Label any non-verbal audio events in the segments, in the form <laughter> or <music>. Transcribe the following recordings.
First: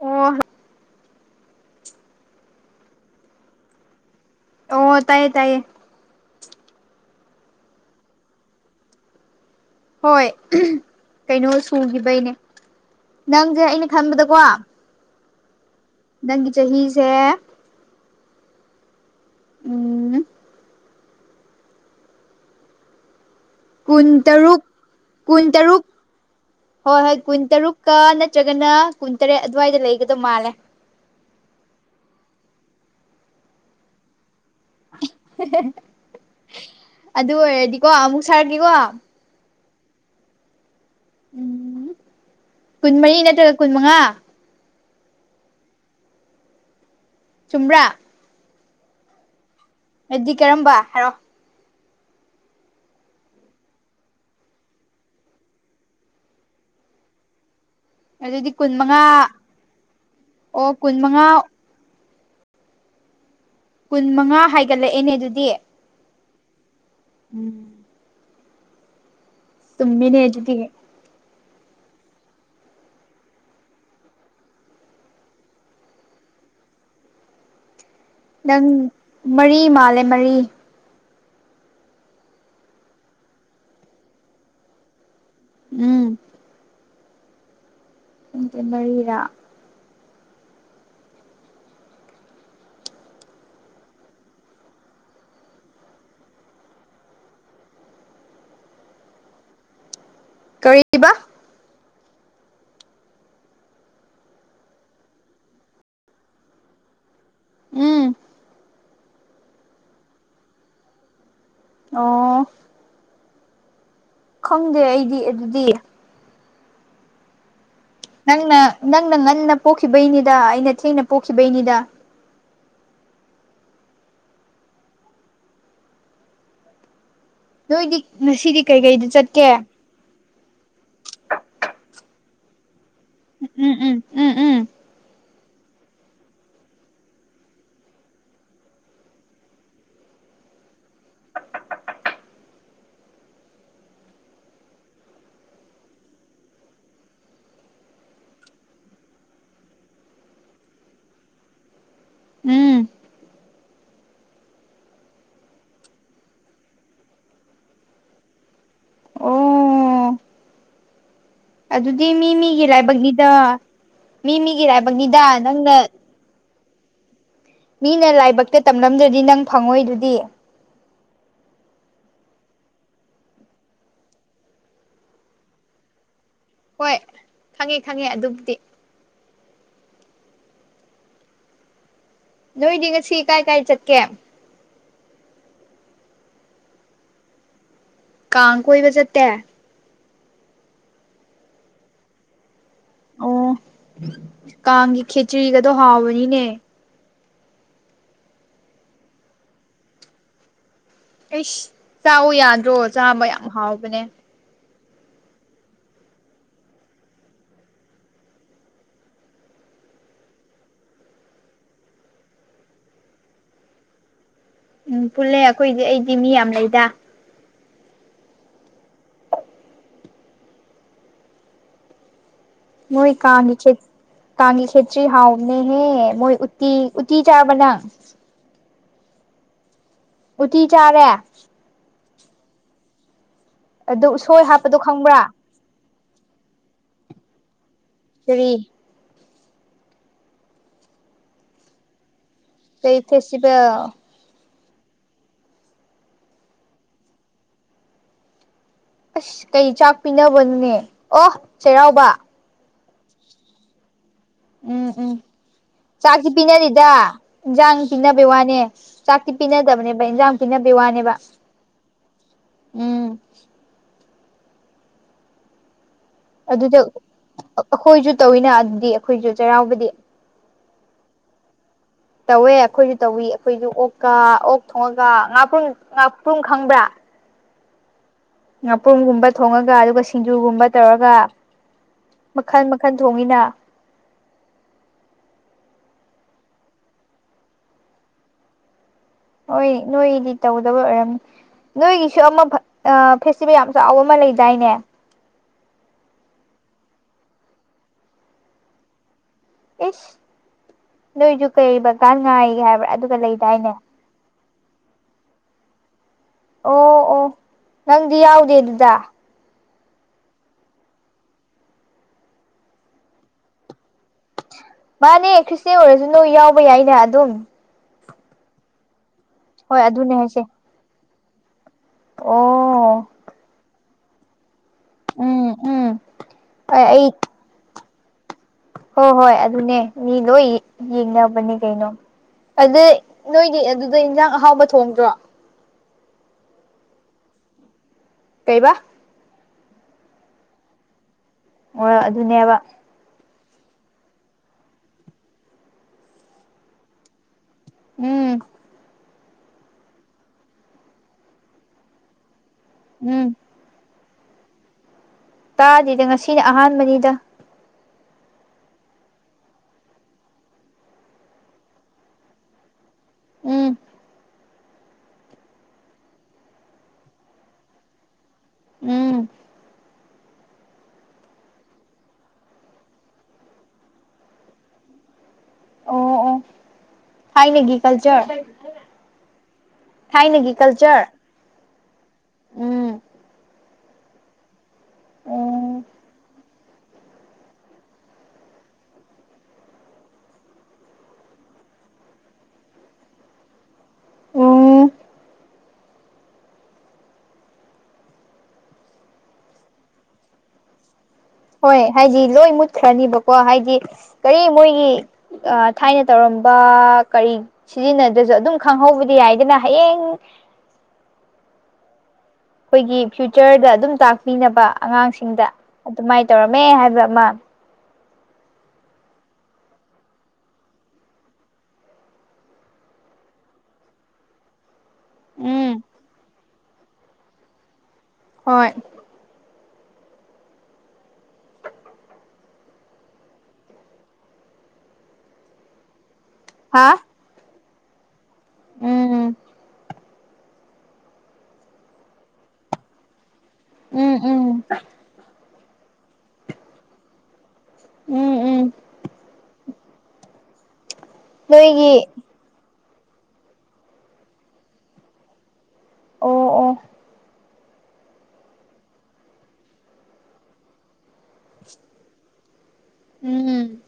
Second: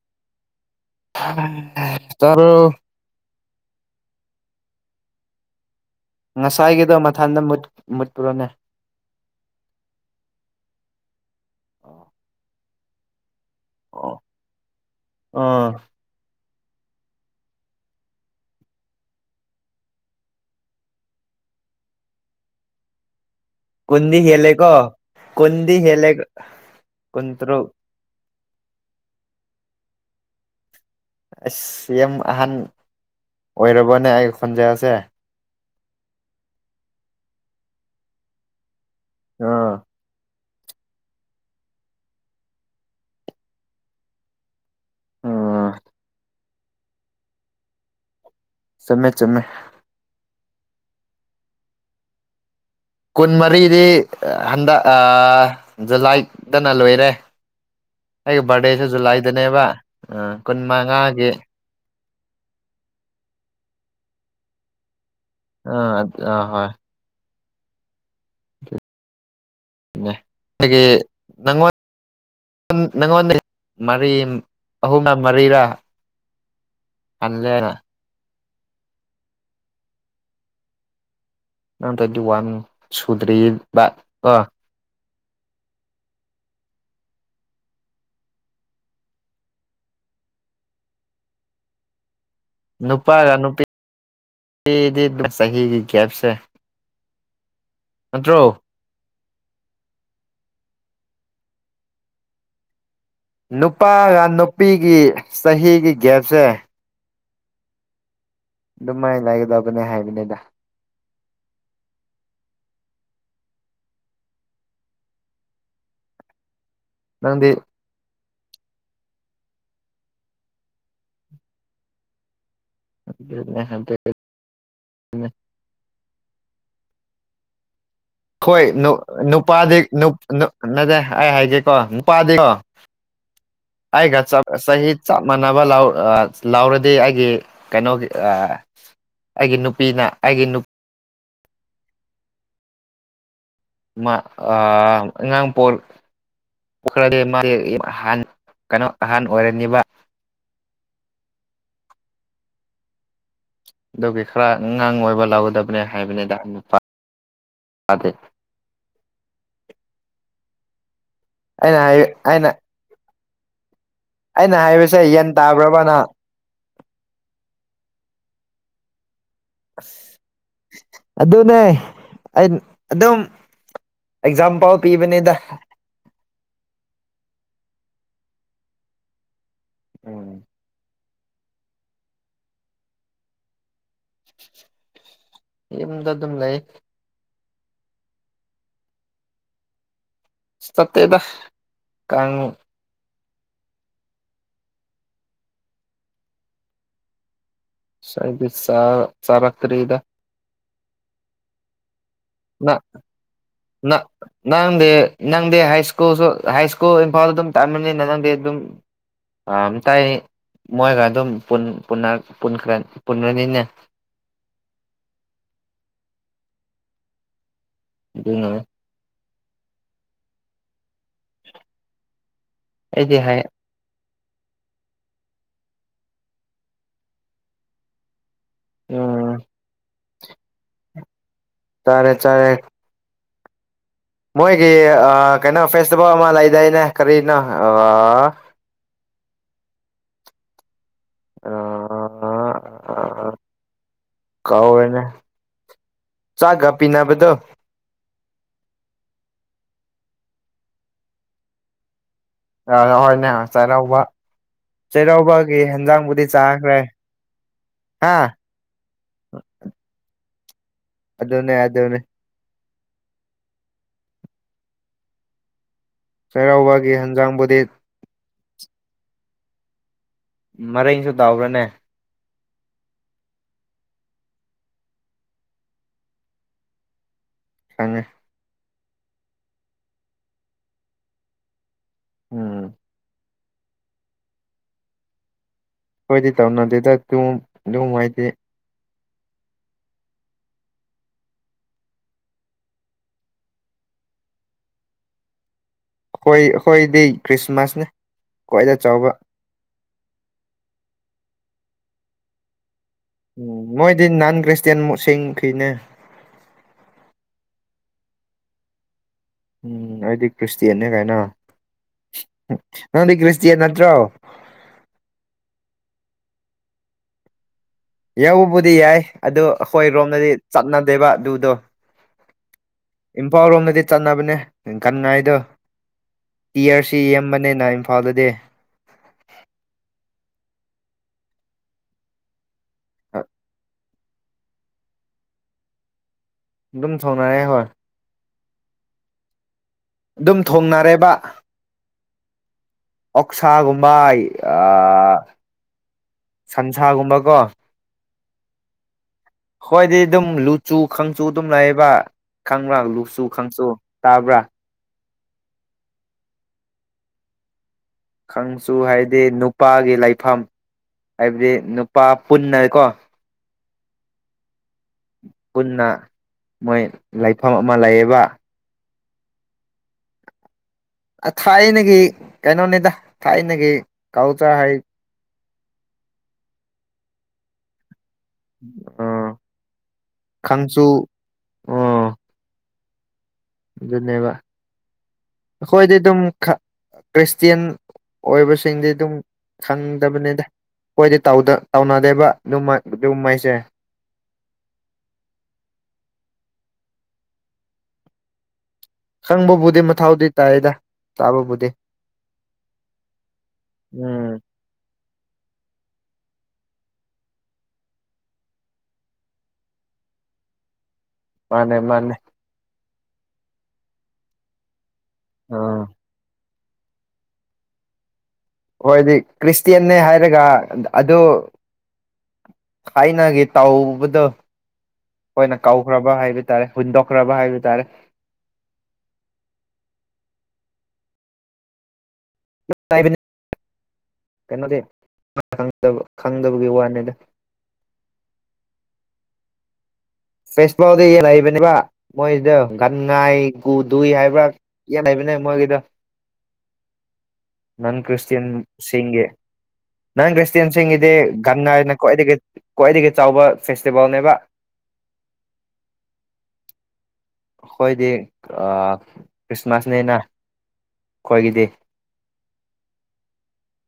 ꯑꯣ ꯇꯕꯔꯣ ꯑꯣ ꯇꯥꯏꯌꯦ ꯇꯥꯏꯌꯦ ꯉꯁꯥꯏꯒꯤꯗꯣ ꯃꯊꯟꯗ ꯃꯨꯠꯄꯨꯔꯣꯅꯦ ꯍꯣꯏ ꯀꯩꯅꯣ ꯁꯨꯈꯤꯕꯩꯅꯦ ꯅꯪꯁꯦ ꯑꯩꯅ ꯑꯣ ꯈꯟꯕꯗꯀꯣ ꯑꯥ ꯅꯪꯒꯤ ꯆꯍꯤꯁꯦ ꯎꯝ ꯀꯨꯟ ꯀꯨꯟꯗꯤ ꯇꯔꯨꯛ ꯍꯦꯜꯂꯦꯀꯣ ꯀꯨꯟ ꯀꯨꯟꯗꯤ ꯇꯔꯨꯛ ꯍꯦꯜꯂꯦ ꯍꯣꯏ ꯍꯣꯏ ꯀꯨꯟ ꯀꯨꯟꯇꯔꯨꯛ ꯇꯔꯨꯛ ꯀ ꯅꯠꯇ꯭ꯔꯒꯅ ꯀꯨꯟꯇꯔꯦꯠ ꯑꯗꯨꯋꯥꯏꯗ ꯂꯩꯒꯗꯧ ꯃꯥꯜꯂꯦ ꯑꯁ ꯌꯥꯝ ꯑꯍꯥꯟ ꯑꯣꯏꯔꯕꯅꯦ ꯑꯩ ꯈꯣꯟꯖꯔꯁꯦ ꯫ ꯑꯗꯨ ꯑꯣꯏꯔꯗꯤꯀꯣ ꯑꯃꯨꯛ ꯁꯥꯔꯛꯀꯦꯀꯣ ꯑꯥ ꯎꯝ ꯀꯨꯟꯃꯔꯤ ꯅꯠꯇ꯭ꯔꯒ ꯀꯨꯟ ꯃꯉꯥ ꯑꯥ ꯆꯨꯝꯕꯔꯥ ꯆꯨꯝꯃꯦ ꯆꯨꯝꯃꯦ ꯍꯥꯏꯗꯤ ꯀꯔꯝꯕ ꯍꯥꯏꯔꯣ ꯀꯨꯟꯃꯔꯤꯗꯤ ꯍꯟꯗꯛ ꯖꯨꯂꯥꯏꯗꯅ ꯂꯣꯏꯔꯦ ꯑꯩꯒꯤ ꯑꯗꯨꯗꯤ ꯀꯨꯟ ꯕꯥꯔꯗꯦꯁꯦ ꯃꯉꯥ ꯖꯨꯂꯥꯏꯗꯅꯦꯕ ꯀꯨꯟ ꯑꯣ ꯃꯉꯥ ꯃꯉꯥꯒꯤ ꯀꯨꯟ ꯃꯉꯥ ꯍꯥꯏꯒꯠꯂꯛꯑꯦꯅꯦ ꯑꯗꯨꯗꯤ ꯑ ꯑ ꯍꯣꯏ ꯎꯝ ꯆꯨꯝꯃꯤꯅꯦ <unintelligible> ꯑꯗꯨꯗꯤ ꯈꯣꯏꯒꯤ ꯉꯛꯉꯣꯟ ꯅꯉꯣꯟꯗ ꯃꯔꯤ ꯑꯍꯨꯝꯂ ꯃꯔꯤꯔꯥ ꯍꯜꯂꯦ ꯅꯪ ꯃꯔꯤ ꯃꯥꯜꯂꯦ ꯃꯔꯤ <unintelligible> ꯎꯝ ꯅꯥꯪꯁꯦꯃꯔꯤꯔꯥ ꯅꯨꯄꯥꯒ ꯅꯨꯄꯤ ꯅꯨꯗꯤ ꯆꯍꯤꯒꯤ ꯒꯦꯞꯁꯦ ꯅꯠꯇ꯭ꯔꯣ ꯀꯔꯤꯕꯥ ꯅꯨꯄꯥꯒ ꯅꯨꯄꯤꯒꯤ ꯆꯍꯤꯒꯤ ꯒꯦꯞꯁꯦ ꯎꯝ ꯑꯗꯨꯃꯥꯏꯅ ꯂꯥꯏꯒꯗꯧꯕꯅꯦ ꯍꯥꯏꯕꯅꯤꯗ ꯑꯣ ꯈꯪꯗꯦ ꯑꯩꯗꯤ ꯑꯗꯨꯗꯤ ꯅꯪꯗꯤ ꯅꯪꯅ ꯅꯪꯅ ꯉꯟꯅ ꯄꯣꯛꯈꯤꯕꯩꯅꯤꯗ ꯑꯩꯅ ꯊꯦꯡꯅ ꯄꯣꯛꯈꯤꯕꯩꯅꯤꯗ <unintelligible> ꯅꯣꯏꯗꯤ ꯉꯁꯤꯗꯤ ꯍꯣꯏ ꯅꯨ ꯀꯩꯀꯩꯗ ꯆꯠꯀꯦ ꯅꯨꯄꯥꯗꯤ <unintelligible> ꯎꯝ ꯎꯝ ꯎꯝ ꯎꯝ ꯆꯍꯤ ꯆꯞ ꯃꯥꯟꯅꯕ ꯂꯥꯎ ꯂꯥꯎꯔꯗꯤ ꯑꯩꯒꯤ ꯀꯩꯅꯣꯒꯤ ꯑꯩꯒꯤ ꯅꯨꯄꯤꯅ ꯑꯩꯒꯤ ꯅꯨ ꯃꯥ ꯑ ꯉꯉꯥꯡ ꯄꯣꯛ ꯈꯍ ꯀꯩꯅꯣ ꯑꯍꯥꯟ ꯑꯣꯏꯔꯅꯤꯕ ꯎꯝ ꯑꯗꯨꯒꯤ ꯈꯔ ꯑꯉꯥꯡ ꯑꯣꯏꯕ ꯂꯧꯒꯗꯕꯅꯦ ꯍꯥꯏꯕꯅꯤꯗ ꯅꯨꯄꯥꯗꯤ ꯑꯣ ꯑꯩꯅ ꯍꯥꯏ ꯑꯗꯨꯗꯤ ꯃꯤ ꯑꯩꯅ ꯃꯤꯒꯤ ꯂꯥꯏꯕꯛꯅꯤꯗ ꯃꯤ ꯑꯩꯅ ꯃꯤꯒꯤ ꯍꯥꯏꯕꯁꯦ ꯂꯥꯏꯕꯛꯅꯤꯗ ꯌꯦꯟ ꯅꯪꯅ ꯇꯥꯕ꯭ꯔꯕ ꯅꯪ ꯃꯤꯅ ꯂꯥꯏꯕꯛꯇ ꯇꯝꯂꯝꯗ꯭ꯔꯗꯤ ꯅꯪ ꯐꯪꯉꯣꯏ ꯑꯗꯨꯗꯤ ꯑꯗꯨꯅꯦ ꯑꯩ ꯑꯗꯨꯝ ꯑꯦꯛꯖꯥꯝꯄꯥꯟ ꯄꯤꯕꯅꯦꯗ ꯍꯣꯏ ꯈꯪꯉꯦ ꯈꯪꯉꯦ ꯑꯗꯨꯕꯨꯗꯤ ꯎꯝ ꯅꯣꯏꯗꯤ ꯉꯁꯤ ꯀꯥꯏ ꯀꯥꯏ ꯆꯠꯀꯦ ꯌꯨꯝꯗ ꯑꯗꯨꯝ ꯂꯩ ꯀꯥꯡ ꯀꯣꯏꯕ ꯆꯠꯇꯦ ꯁꯠꯇꯦꯗ ꯀꯥꯡ ꯑꯣ ꯀꯥꯡꯒꯤ ꯈꯦꯆꯔꯤꯒꯗꯣ ꯍꯥꯎꯕꯅꯤꯅꯦ ꯑꯩꯗꯤ ꯁꯥ ꯆꯔꯛꯇꯔꯤꯗ ꯑꯩꯁ ꯆꯥꯎ ꯌꯥꯗ꯭ꯔꯣ ꯅꯪ ꯆꯥꯕ ꯌꯥꯝ ꯍꯥꯎꯕꯅꯦ ꯅꯪ ꯅꯪꯗꯤ ꯅꯪꯗꯤ ꯍꯥꯏꯁ꯭ꯀꯨꯜꯁꯨ ꯍꯥꯏꯁ꯭ꯀꯨꯜ ꯏꯝꯐꯥꯜꯗ ꯑꯗꯨꯝ ꯇꯥꯝꯕꯅꯤꯅ ꯅꯪꯗꯤ ꯑꯗꯨꯝ ꯑ ꯇꯥꯏ ꯃꯣꯏꯒ ꯑꯗꯨꯝ ꯄꯨꯟꯈꯔꯥꯅꯤꯅꯦ ꯎꯝ ꯄꯨꯜꯂꯦ ꯑꯩꯈꯣꯏꯗꯤ ꯑꯩꯗꯤ ꯃꯤ ꯌꯥꯝ ꯂꯩꯗ ꯑꯗꯨꯅ ꯃꯣꯏ ꯑꯩꯗꯤ ꯍꯥꯏ ꯀꯥꯡꯒꯤ ꯀꯥꯡ ꯈꯦꯆꯔꯤ ꯍꯥꯎꯕꯅꯦꯃꯤ ꯃꯣꯏ ꯎꯇꯤ ꯎꯇꯤ ꯆꯥꯔꯕ ꯅꯪ ꯎꯝ ꯎꯊꯤ ꯆꯥꯔꯦ ꯆꯥꯔꯦ ꯆꯔꯦ ꯑꯗꯣ ꯎꯁꯣꯏ ꯃꯣꯏꯒꯤ ꯍꯥꯞꯄꯗꯣ ꯈꯪꯕ꯭ꯔꯥ ꯀꯩꯅꯣ ꯐꯦꯁꯇꯤꯚꯦꯜ ꯑꯃ ꯂꯩꯗꯥꯏꯅꯦ ꯀꯔꯤꯅꯣ ꯀꯔꯤ ꯀꯔꯤ ꯐꯦꯁꯇꯤꯚꯦꯜ <unintelligible> ꯀꯥꯎꯔꯦꯅꯦ ꯆꯥꯛꯀꯥ ꯄꯤꯅꯥꯕꯗꯣ ꯑꯁ ꯀꯩ ꯆꯥꯛ ꯄꯤꯅꯕꯅꫭꯅꯦ ꯑꯣ ꯆꯩꯔꯥꯎꯕ UNINTELLIGIBLE ꯆꯩꯔꯥꯎꯕ ꯎꯝ ꯎꯝ ꯆꯩꯔꯥꯎꯕꯒꯤ ꯍꯦꯟꯖꯥꯡꯕꯨꯗꯤ ꯆꯥꯛꯇꯤ ꯄꯤꯅꯗꯦ ꯆꯥꯈ꯭ꯔꯦ ꯏꯟꯁꯥꯡ ꯍꯥ ꯄꯤꯅꯕꯩ ꯋꯥꯅꯦ ꯆꯥꯛꯇꯤ ꯄꯤꯅꯗꯕꯅꯦꯕ ꯏꯟꯖꯥꯡ ꯄꯤꯅꯕꯒꯤ ꯋꯥꯅꯦꯕ ꯑꯗꯨꯅꯦ ꯑꯗꯨꯅꯦ ꯎꯝ ꯑꯗꯨꯗ ꯆꯩꯔꯥꯎꯕꯒꯤ ꯍꯦꯟꯖꯥꯡꯕꯨꯗꯤ ꯑꯩꯈꯣꯏꯁꯨ ꯇꯧꯋꯤꯅ ꯑꯗꯨꯗꯤ ꯑꯩꯈꯣꯏꯁꯨ ꯆꯩꯔꯥꯎꯕꯗꯤ ꯃꯔꯩꯁꯨ ꯇꯥꯎꯔꯅꯦ ꯇꯧꯋꯦ ꯑꯩꯈꯣꯏꯁꯨ ꯇꯧꯏꯤ ꯑꯩꯈꯣꯏꯁꯨ ꯑꯣꯛꯀ ꯑꯣꯛ ꯊꯣꯡꯉꯒ ꯉꯥꯄ꯭ꯔꯨꯝ ꯉꯥꯄ꯭ꯔꯨꯝ ꯈꯪꯕꯔꯥ ꯈꯛꯉꯦ꯫ ꯉꯥꯄ꯭ꯔꯨꯝꯒꯨꯝꯕ ꯊꯣꯡꯉꯒ ꯑꯗꯨꯒ ꯁꯤꯡꯖꯨꯒꯨꯝꯕ ꯇꯧꯔꯒ ꯃꯈꯜ ꯎꯝ ꯃꯈꯜ ꯊꯣꯡꯉꯤꯅ ꯑꯩꯈꯣꯏꯗꯤ ꯇꯧꯅꯗꯦꯗ ꯑꯗꯨꯝ ꯑꯗꯨꯝ ꯃꯥꯏꯗꯤ ꯍꯣꯏ ꯅꯣꯏꯗꯤ ꯇꯧꯗꯕ ꯑꯣꯏꯔꯝꯅꯤ ꯅꯣꯏꯒꯤꯁꯨ ꯑꯃ ꯐꯦꯁꯇꯤꯚꯦꯜ ꯌꯥꯝ ꯆꯥꯎꯕ ꯑꯃ ꯂꯩꯗꯥꯏꯅꯦ ꯑꯩꯈꯣꯏ ꯑꯩꯈꯣꯏꯗꯤ ꯈ꯭ꯔꯤꯁꯃꯥꯁꯅꯦ ꯈ꯭ꯋꯥꯏꯗꯒꯤ ꯆꯥꯎꯕ ꯏꯁ ꯅꯣꯏꯁꯨ ꯀꯩ ꯕꯀꯥꯟ ꯉꯥꯏꯒꯦ ꯍꯥꯏꯕ꯭ꯔꯥ ꯑꯗꯨ ꯎꯝ ꯃꯣꯏꯗꯤ ꯅꯟ ꯈ꯭ꯔꯤꯁꯇꯟ ꯃꯁꯤ ꯐꯤꯅꯦ ꯑꯣ ꯑꯣ ꯅꯪꯗꯤ ꯌꯥꯎꯗꯦ ꯑꯗꯨꯗ ꯎꯝ ꯑꯩꯗꯤ ꯈ꯭ꯔꯤꯁꯇꯌꯥꯟꯅꯦ ꯀꯥꯏꯅꯣ ꯅꯪꯗꯤ ꯈ꯭ꯔꯤꯁꯇꯌꯥꯟ ꯅꯠꯇ꯭ꯔꯣ ꯃꯥꯅꯦ ꯈ꯭ꯔꯤꯁꯇꯦꯟ ꯑꯣꯏꯔꯁꯨ ꯅꯣꯏ ꯌꯥꯎꯕ ꯌꯥꯏꯅ ꯑꯗꯨꯝ ꯌꯧꯕꯕꯨꯗꯤ ꯌꯥꯏ ꯑꯗꯨ ꯍꯣꯏ ꯑꯗꯨꯅꯦ ꯑꯩꯈꯣꯏꯔꯣꯝꯗꯗꯤ ꯍꯥꯏꯁꯦ ꯆꯠꯅꯗꯦꯕ ꯑꯗꯨꯗꯣ ꯑꯣ ꯏꯝꯐꯥꯜ ꯔꯣꯝꯗꯗꯤ ꯆꯠꯅꯕꯅꯦ ꯀꯟ ꯉꯥꯏꯗꯣ ꯎꯝ ꯎꯝ ꯍꯣꯏ ꯇꯤꯌꯔꯁꯤ ꯑꯩ ꯌꯦꯕꯅꯤꯅ ꯏꯝꯐꯥꯜꯗꯗꯤ ꯍꯣꯏ ꯍꯣꯏ ꯑꯗꯨꯅꯦ ꯃꯤ ꯂꯣꯏ ꯌꯦꯡꯅꯕꯅꯦ ꯀꯩꯅꯣ ꯑꯗꯨꯗ ꯅꯣꯏꯗꯤ ꯑꯗꯨꯗ ꯌꯦꯟꯖꯥꯡ ꯑꯍꯥꯎꯕ ꯊꯣꯡꯗ꯭ꯔꯣ ꯑꯗꯨꯝ ꯊꫭꯡꯅꯔꯑꯦ ꯍꯣꯏ ꯀꯩꯕꯥ ꯑꯗꯨꯝ ꯊꯣꯡꯅꯔꯦꯕ ꯍꫭꯏ ꯑꯗꯨꯅꯦꯕ ꯑꯣꯛꯁꯥꯒꯨꯝꯕ ꯑꯥ ꯁꯟꯁꯥꯒꯨꯝꯕꯀꯣ ꯎꯝ ꯍꯣꯏꯗꯤ ꯑꯗꯨꯝ ꯂꯨꯆꯨ ꯈꯪꯆꯨ ꯑꯗꯨꯝ ꯂꯥꯛꯌꯦꯕ ꯈꯪꯕ꯭ꯔꯥ ꯂꯨꯆꯨ ꯎꯝ ꯈꯪꯆꯨ ꯇꯥꯕ꯭ꯔꯥ ꯇꯥꯗ꯭ꯦꯗꯥ ꯉꯁꯤꯅ ꯑꯍꯥꯟꯕꯅꯤꯗ ꯈꯪꯁꯨ ꯍꯥꯏꯕꯗꯤ ꯅꯨꯄꯥꯒꯤ ꯂꯩꯐꯝ ꯍꯥꯏꯕꯗꯤ ꯅꯨꯄꯥ ꯄꯨꯟꯅꯀꯣ ꯎꯝ ꯄꯨꯟꯅ ꯃꯣꯏ ꯂꯩꯐꯝ ꯑꯃ ꯂꯩꯌꯦꯕ ꯎꯝ ꯊꯥꯏꯅꯒꯤ ꯀꯩꯅꯣꯅꯤꯗ ꯊꯥꯏꯅꯒꯤ ꯀꯧꯇ ꯍꯥꯏ ꯑꯣ ꯑꯣ ꯊꯥꯏꯅꯒꯤ ꯀꯜꯆꯔ ꯑꯥ ꯊꯥꯏꯅꯒꯤ ꯀꯜꯆꯔ ꯈꯪꯁꯨ ꯑꯣ ꯎꯝ ꯑꯗꯨꯅꯦꯕ ꯎꯝ ꯑꯩꯈꯣꯏꯗꯤ ꯑꯗꯨꯝ ꯈ꯭ꯔꯤꯁꯇꯟ ꯑꯣꯏꯕꯁꯤꯡꯗꯤ ꯑꯗꯨꯝ ꯈꯪꯗꯕꯅꯦꯗ ꯑꯩꯈꯣꯏꯗꯤ ꯇꯧꯅꯗꯦꯕ ꯑꯗꯨꯝ ꯑꯗꯨꯝꯃꯩꯁꯦ ꯑꫭ ꯈꯪꯕꯕꯨꯗꯤ ꯃꯊꯊꯧꯗꯤ ꯇꯥꯏꯗ ꯇꯥꯕꯕꯨꯗꯤ ꯍꯣꯏ ꯍꯥꯏꯗꯤ ꯂꯣꯏ ꯃꯨꯠꯈ꯭ꯔꯅꯤꯕꯀꯣ ꯍꯥꯏꯗꯤ ꯎꯝ ꯀꯔꯤ ꯃꯣꯏꯒꯤ ꯊꯥꯏꯅ ꯇꯧꯔꯝꯕ ꯀꯔꯤ ꯁꯤꯖꯤꯟꯅꯗ꯭ꯔꯁꯨ ꯑꯗꯨꯝ ꯈꯪꯍꯧꯕꯗꯤ ꯌꯥꯏꯗꯅ ꯍꯌꯦꯡ ꯃꯥꯅꯦ ꯃꯥꯅꯦ ꯑꯩꯈꯣꯏꯒꯤ ꯐ꯭ꯌꯨꯆꯔꯗ ꯑꯗꯨꯝ ꯇꯥꯛꯄꯤꯅꯕ ꯑꯉꯥꯡꯁꯤꯡꯗ ꯑꯥ ꯑꯗꯨꯃꯥꯏꯅ ꯇꯧꯔꯝꯃꯦ ꯍꯥꯏꯕ ꯑꯃ ꯍꯣꯏꯗꯤ ꯈ꯭ꯔꯤꯁꯇꯌꯥꯟꯅꯦ ꯍꯥꯏꯔꯒ ꯑꯗꯨ ꯊꯥꯏꯅꯒꯦ ꯇꯥꯎꯕꯗꯣ ꯑꯩꯈꯣꯏꯅ ꯎꯝ ꯀꯧꯈ꯭ꯔꯕ ꯍꯥꯏꯕ ꯇꯥꯔꯦ ꯍꯨꯟꯗꯣꯛꯈ꯭ꯔꯕ ꯍꯥꯏꯕ ꯇꯥꯔꯦ ꯍꯣꯏ ꯀꯩꯅꯣꯗꯤ ꯈꯪꯗꯕꯒꯤ ꯋꯥꯅꯤꯗ ꯎꯝ ꯎꯝ ꯐꯦꯁ ꯐꯥꯎꯗꯤ ꯂꯩꯕꯅꯦꯕ ꯃꯣꯏꯗꫭ ꯒꯥꯟ ꯉꯥꯏ ꯒꯨꯗꯨꯨꯏ ꯎꯝ ꯍꯥꯏꯕ꯭ꯔꯥ ꯎꯝ ꯌꯦꯟ ꯂꯩꯕꯅꯦ ꯃꫭꯏꯒꯤꯗꫭ ꯅꯪ ꯎꯝ ꯀ꯭ꯔꯤꯁꯇꯌꯟ ꯎꯝ ꯁꯤꯒꯤ ꯅꯪ ꯀ꯭ꯔꯤꯁꯇꯟ ꯁꯤꯒꯤꯗꯤ ꯒꯥꯟ ꯉꯥꯏ ꯅꯣꯏꯒꯤ ꯈꯨꯋꯥꯏꯗꯒꯤ ꯈ꯭ꯋꯥꯏꯗꯒꯤ ꯆꯥꯎꯕ ꯐꯦꯁꯇꯤꯚꯦꯜꯅꯦꯕ ꯑꯣ ꯑꯣ ꯑꯩꯈꯣꯏꯗꯤ ꯈ꯭ꯔꯤꯁꯃꯥꯁꯅꯤꯅ ꯑꯩꯈꯣꯏꯒꯤꯗꯤ ꯎꯝ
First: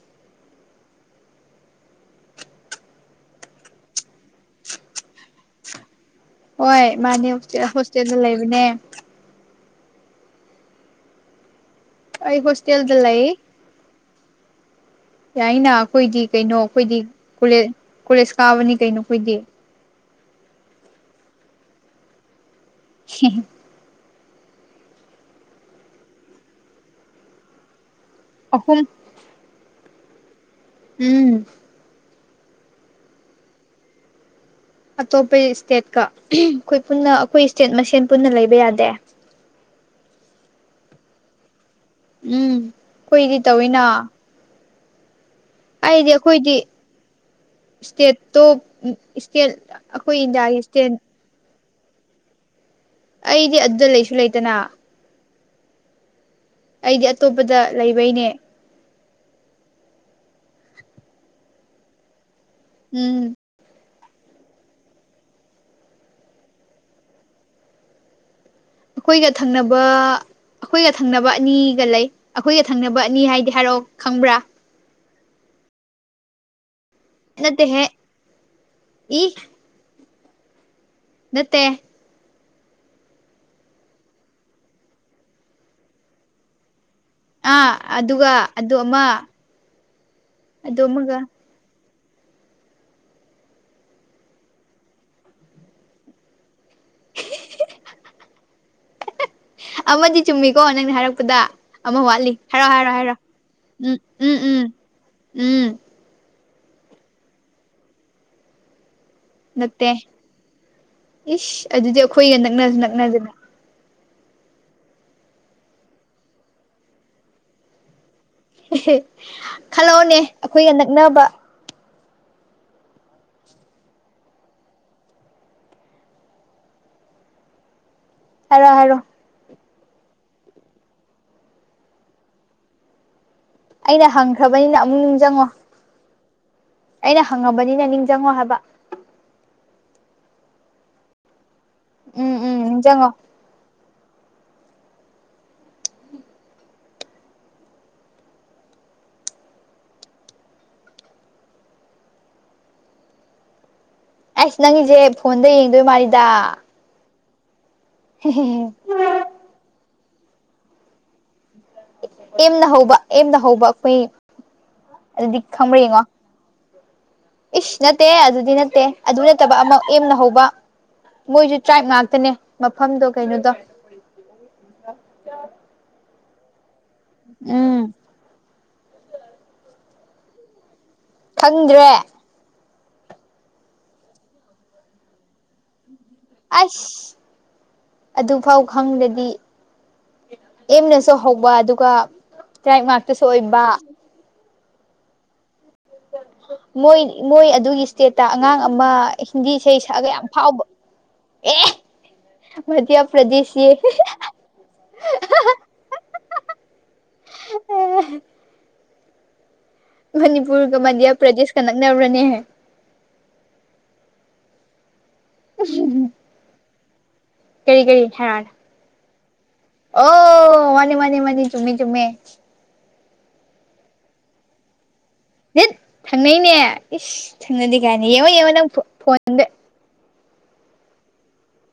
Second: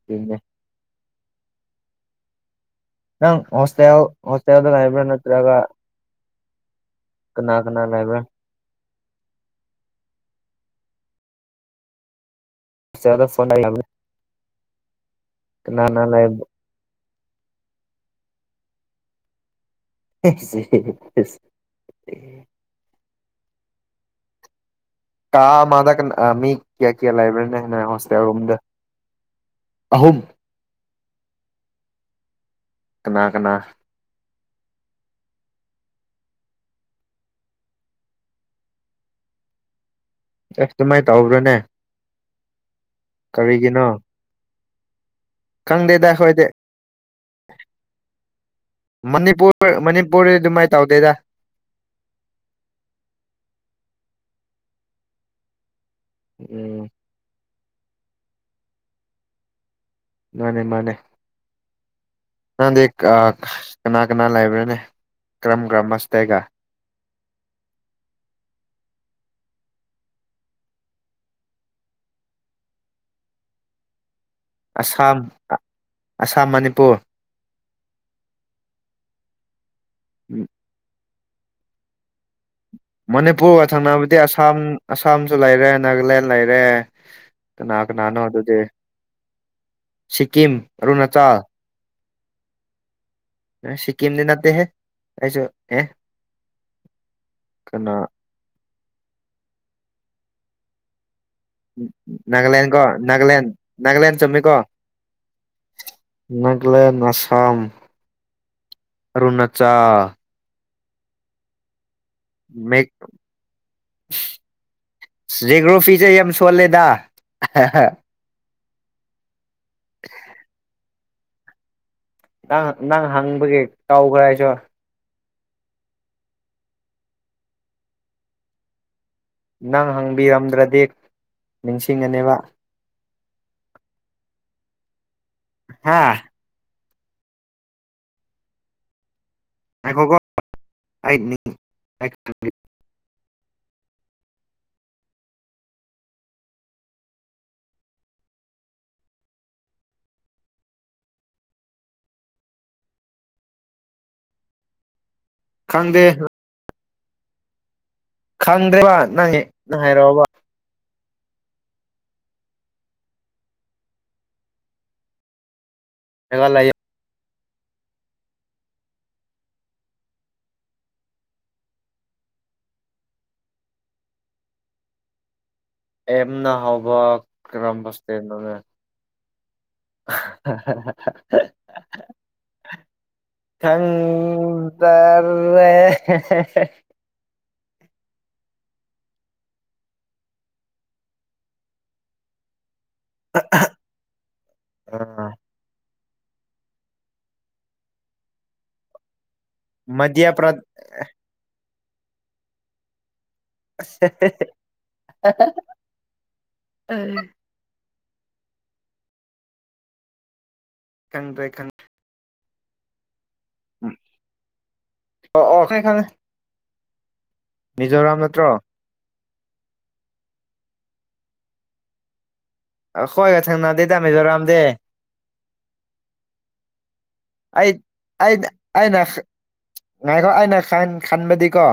<unintelligible> ꯅꯪ ꯍꯣꯁꯇ ꯍꯁꯇ ꯌꯥꯗ ꯂꯥꯏꯕ꯭ꯔꯦꯟ ꯅꯠꯇ꯭ꯔꯒ ꯍꯣꯏ ꯃꯥꯅꯦ ꯀꯅꯥ ꯀꯅꯥ ꯍꯣꯁꯇꯦꯜꯗ ꯂꯩꯕ꯭ꯔꯥ ꯂꯩꯕꯅꯦ ꯑꯩ ꯍꯣꯁꯇꯦꯜꯗꯂ ꯑꯩ <unintelligible> ꯌꯥꯏꯅ ꯀꯅꯥ ꯀꯅꯥ ꯑꯩꯈꯣꯏꯗꯤ ꯂꯩꯕ꯭ꯔꯥ ꯀꯩꯅꯣ ꯑꯩꯈꯣꯏꯗꯤ ꯀꯣꯂꯦꯖ ꯀꯣꯂꯦꯖ ꯀꯥꯕꯅꯤ ꯀꯩꯅꯣ ꯑꯩꯈꯣꯏꯗꯤ <inaudible> <unintelligible> ꯀꯥ ꯃꯥꯗ ꯃꯤ ꯀꯌꯥ ꯀꯌꯥ ꯂꯥꯏꯕ꯭ꯔꯦꯔꯤꯅ ꯍꯣꯁꯇꯦꯜ ꯔꯗ ꯑꯍꯨꯝ ꯑꯍꯨꯝ ꯎꯝ ꯀꯅꯥ ꯀꯅꯥ ꯑꯇꯣꯞꯄ ꯏꯁꯇꯦꯠꯀ ꯑꯩꯈꯣꯏ ꯄꯨꯟꯅ ꯑꯩꯈꯣꯏ ꯏꯁꯇꯦꯠ ꯃꯁꯦꯟ ꯄꯨꯟꯅ ꯂꯩꯕ ꯌꯥꯗꯦ ꯑꯁ ꯑꯗꯨꯃꯥꯏꯅ ꯇꯧꯕ꯭ꯔꯣꯅꯦ ꯎꯝ ꯀꯨꯏꯗꯤ ꯇꯧꯋꯤꯅ ꯑꯩꯗꯤ ꯀꯪꯗꯦꯗꯈꯣꯏꯗꯦ ꯑꯩꯈꯣꯏꯗꯤ ꯏꯁꯇꯦꯠꯇꯣ ꯏꯁꯇꯦꯠ ꯃꯅꯤꯄꯨꯔ ꯑꯩꯈꯣꯏ ꯃꯅꯤꯄꯨꯔ ꯏꯟꯗꯤꯌꯥꯒꯤ ꯑꯗꯨꯃꯥꯏꯅ ꯏꯁꯇꯦꯠ ꯇꯧꯗꯣꯏꯗ ꯑꯩꯗꯤ ꯑꯗꯨꯗ ꯂꯩꯁꯨ ꯂꯩꯇꯅ ꯎꯝ ꯑꯩꯗꯤ ꯑꯇꯣꯞꯄꯗ ꯂꯩꯕꯩꯅꯦ ꯃꯥꯅꯦ ꯃꯥꯅꯦ ꯅꯗꯤ ꯎꯝ ꯀꯅꯥ ꯀꯅꯥ ꯂꯩꯕ꯭ꯔꯦꯅꯦ ꯀꯔꯝ ꯀꯔꯝꯕ ꯑꯁꯤꯗꯩꯒ ꯑꯩꯈꯣꯏꯒ ꯊꯪꯅꯕ ꯑꯩꯈꯣꯏꯒ ꯊꯪꯅꯕ ꯑꯅꯤꯒ ꯂꯩ ꯑꯩꯈꯣꯏꯒ ꯊꯪꯅꯕ ꯑꯅꯤ ꯍꯥꯏꯗꯤ ꯍꯥꯏꯔꯛꯑꯣ ꯈꯪꯕ꯭ꯔꯥ ꯑꯁꯥꯝ ꯑꯁꯥꯝ ꯃꯅꯤꯄꯨꯔ ꯅꯠꯇꯦ ꯍꯦ ꯏ <inaudible> ꯅꯠꯇꯦ ꯃꯅꯤꯄꯨꯔꯒ ꯊꯪꯅꯕꯗꯤ ꯑꯁꯥꯝ ꯑꯁꯥꯝꯁꯨ ꯂꯩꯔꯦ ꯅꯥꯒꯥꯂꯦꯟ ꯂꯩꯔꯦ ꯑꯥ ꯀꯅꯥ ꯀꯅꯥꯅꯣ ꯑꯗꯨꯒ ꯑꯗꯨꯗꯤ ꯑꯗꯨ ꯑꯃ ꯁꯤꯛꯀꯤꯝ ꯑꯗꯨ ꯑꯃꯒ ꯑꯔꯨꯅꯥꯆꯜ ꯁꯤꯀꯤꯝꯗ ꯅꯠꯇ ꯍꯦ ꯑꯩꯁꯨ ꯑꯦ ꯀꯩꯅꯣ ꯑꯃꯗꯤ ꯆꯨꯝꯃꯤꯀꯣ ꯅꯪꯅ ꯍꯥꯏꯔꯛꯄꯗ ꯑꯃ ꯋꯥꯠꯂꯤ ꯅꯥꯒꯥꯂꯦꯟ ꯍꯥꯏꯔꯣ ꯀꯣ ꯍꯥꯏꯔꯣ ꯍꯥꯏꯔꯣ ꯅꯥꯒꯥꯂꯦꯟ ꯎꯝ ꯅꯥꯒꯥꯂꯦꯟ ꯎꯝ ꯆꯃꯤ ꯀꯣ ꯎꯝ ꯎꯝ ꯅꯥꯒꯂꯦꯟ ꯑꯁꯥꯝ ꯅꯠꯇꯦ ꯑꯔꯨꯅꯥꯆꯜ ꯏꯁ ꯑꯗꯨꯗꯤ ꯑꯩꯈꯣꯏꯒ ꯅꯛꯅꯁꯨ ꯅꯛꯅꯗꯅ ꯖꯣꯒꯔꯥꯐꯤꯁꯦ ꯌꯥꯝ ꯁꯣꯜꯂꯦꯗ ꯈꯜꯂꯛꯑꯣꯅꯦ ꯑꯩꯈꯣꯏꯒ ꯅꯛꯅꯕ ꯅꯪ ꯅꯪ ꯍꯪꯕꯒꯤ ꯀꯥꯎꯈ꯭ꯔ ꯍꯥꯏꯁꯨ ꯍꯥꯏꯔꯣ ꯍꯥꯏꯔꯣ ꯅꯪ ꯍꯪꯕꯤꯔꯝꯗ꯭ꯔꯗꯤ ꯅꯤꯡꯁꯤꯡꯉꯅꯦꯕ ꯑꯩꯅ ꯍꯪꯈ꯭ꯔꯕꯅꯤꯅ ꯑꯃꯨꯛ ꯅꯤꯡꯁꯤꯡꯉꯣ ꯍꯥꯥ ꯑꯩꯅ ꯍꯪꯉꯕꯅꯤꯅ ꯅꯤꯡꯁꯤꯡꯪꯉꯣ ꯍꯥꯏꯕ ꯑꯩꯈꯒꯣ ꯍꯥꯏ ꯎꯝ ꯎꯝ ꯆꯉꯣ ꯑꯩꯁ ꯅꯪꯒꯤꯁꯦ ꯐꯣꯟꯗ ꯌꯦꯡꯗꯣꯏ ꯈꯪꯗꯦ ꯃꯥꯜꯂꯤꯗ ꯈꯪꯗ꯭ꯔꯦꯕ ꯅꯪ ꯅꯪ ꯍꯥꯏꯔꯛꯑꯣꯕ ꯑꯦꯝꯅ ꯍꯧꯕ ꯑꯦꯝꯅ ꯍꯧꯕ ꯑꯩꯈꯣꯏ ꯑꯗꯨꯗꯤ ꯈꯪꯕ꯭ꯔ ꯌꯦꯡꯉꯣ ꯒꯥ ꯂꯩ ꯏꯁꯁ ꯅꯠꯇꯦ ꯑꯗꯨꯗꯤ ꯅꯠꯇꯦ ꯑꯗꯨ ꯅꯠꯇꯕ ꯑꯃ ꯑꯦꯝꯅ ꯍꯧꯕ ꯃꯣꯏꯁꯨ ꯇ꯭ꯔꯥꯏꯕ ꯉꯥꯛꯇꯅꯦ ꯃꯐꯝꯗꯣ ꯀꯩꯅꯣꯗꯣ ꯑꯦꯝꯅ ꯍꯥꯎꯕ ꯎꯝ ꯀ꯭ꯔꯝꯕ ꯁꯇꯦꯟ ꯅꯣꯅꯦ <inaudible> ꯈꯪꯗ꯭ꯔꯦ ꯈꯪꯗꯔꯦ ꯑꯁ ꯑꯗꯨꯐꯥꯎ ꯈꯪꯗ꯭ꯔꯗꯤ ꯑꯦꯝꯅꯁꯨ ꯍꯧꯕ ꯑꯗꯨꯒ ꯇꯔꯥꯞ ꯉꯥꯛꯇꯁꯨ ꯑꯣꯏꯕ ꯎꯝ ꯃꯣꯏ ꯃꯣꯏ ꯑꯗꯨꯒꯤ ꯏꯁꯇꯦꯠꯇ ꯑꯉꯥꯡ ꯑꯃ ꯍꯤꯟꯗꯤ ꯏꯁꯩ ꯁꯛꯑꯒ ꯌꯥꯝ ꯃꯙ꯭ꯌ ꯄ꯭ꯔ ꯐꯥꯎꯕ ꯑꯦ ꯃꯙꯌꯥ ꯄ꯭ꯔꯖꯤꯁ <unintelligible> ꯃꯅꯤꯄꯨꯔꯒ ꯃꯙ꯭ꯌꯥ ꯈꯪꯗ꯭ꯔꯦ ꯄ꯭ꯔꯗꯦꯁꯀ ꯈꯪ ꯅꯛ ꯅꯔꯅꯦꯍ ꯎꯝ ꯑꯣ ꯑꯣ ꯈꯪꯉꯦ ꯀꯔꯤ ꯀꯔꯤ ꯃꯤꯖꯣꯔꯥꯝ ꯅꯠꯇ꯭ꯔꯣ ꯍꯥꯏꯔꯣ ꯑꯣ ꯃꯥꯅꯤ ꯃꯥꯅꯤ ꯃꯥꯅꯤ ꯆꯨꯝꯃꯤ ꯆꯨꯨꯝꯃꯦ ꯑꯈꯣꯏꯒ ꯊꯪꯅꯗꯦ ꯇꯗꯥꯃꯤꯖꯣꯔꯥꯝꯗꯤ ꯍꯠ ꯊꯪꯅꯩꯅꯦ ꯏꯁ ꯑꯩ ꯊꯪꯅꯗꯤ ꯀꯥꯏꯅꯤ ꯌꯦꯡꯉꯣ ꯑꯩ ꯌꯦꯡꯉꯣ ꯅꯪ ꯑꯩꯅ ꯐꯣꯟꯗ ꯉꯥꯏꯈꯣ ꯑꯩꯅ ꯈꯟꯕꯗꯤꯀꯣ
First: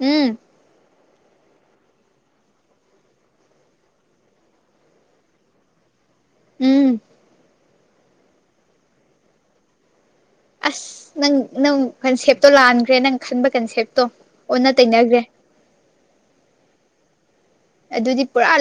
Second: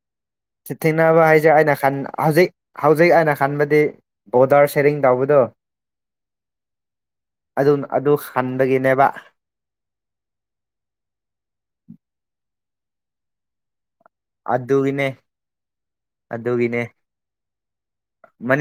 ꯎꯝ ꯁꯤ ꯊꯦꯡꯅꯕ ꯍꯥꯏꯁꯦ ꯑꯩꯅ ꯈꯟ ꯍꯧꯖꯤꯛ ꯍꯧꯖꯤꯛ ꯑꯩꯅ ꯈꯟꯕꯗꯤ ꯕꯤꯗꯔ ꯁꯦꯔꯤꯡ ꯇꯕꯗꯣ ꯎꯝ ꯑꯗꯨ ꯑꯗꯨ ꯍꯟꯕꯒꯤꯅꯦꯕ ꯑꯁ ꯅꯪ ꯅꯪ ꯀꯟꯁꯦꯞꯇꯣ ꯂꯥꯟꯈ꯭ꯔꯦ ꯅꯪ ꯈꯟꯕ ꯀꯟꯁꯦꯞꯇꯣ ꯑꯣꯟꯅ ꯑꯗꯨꯒꯅꯦ ꯇꯩꯅꯈ꯭ꯔꯦ ꯑꯗꯨꯒꯅꯦ ꯑꯗꯨꯗꯤ ꯄꯨꯔꯥ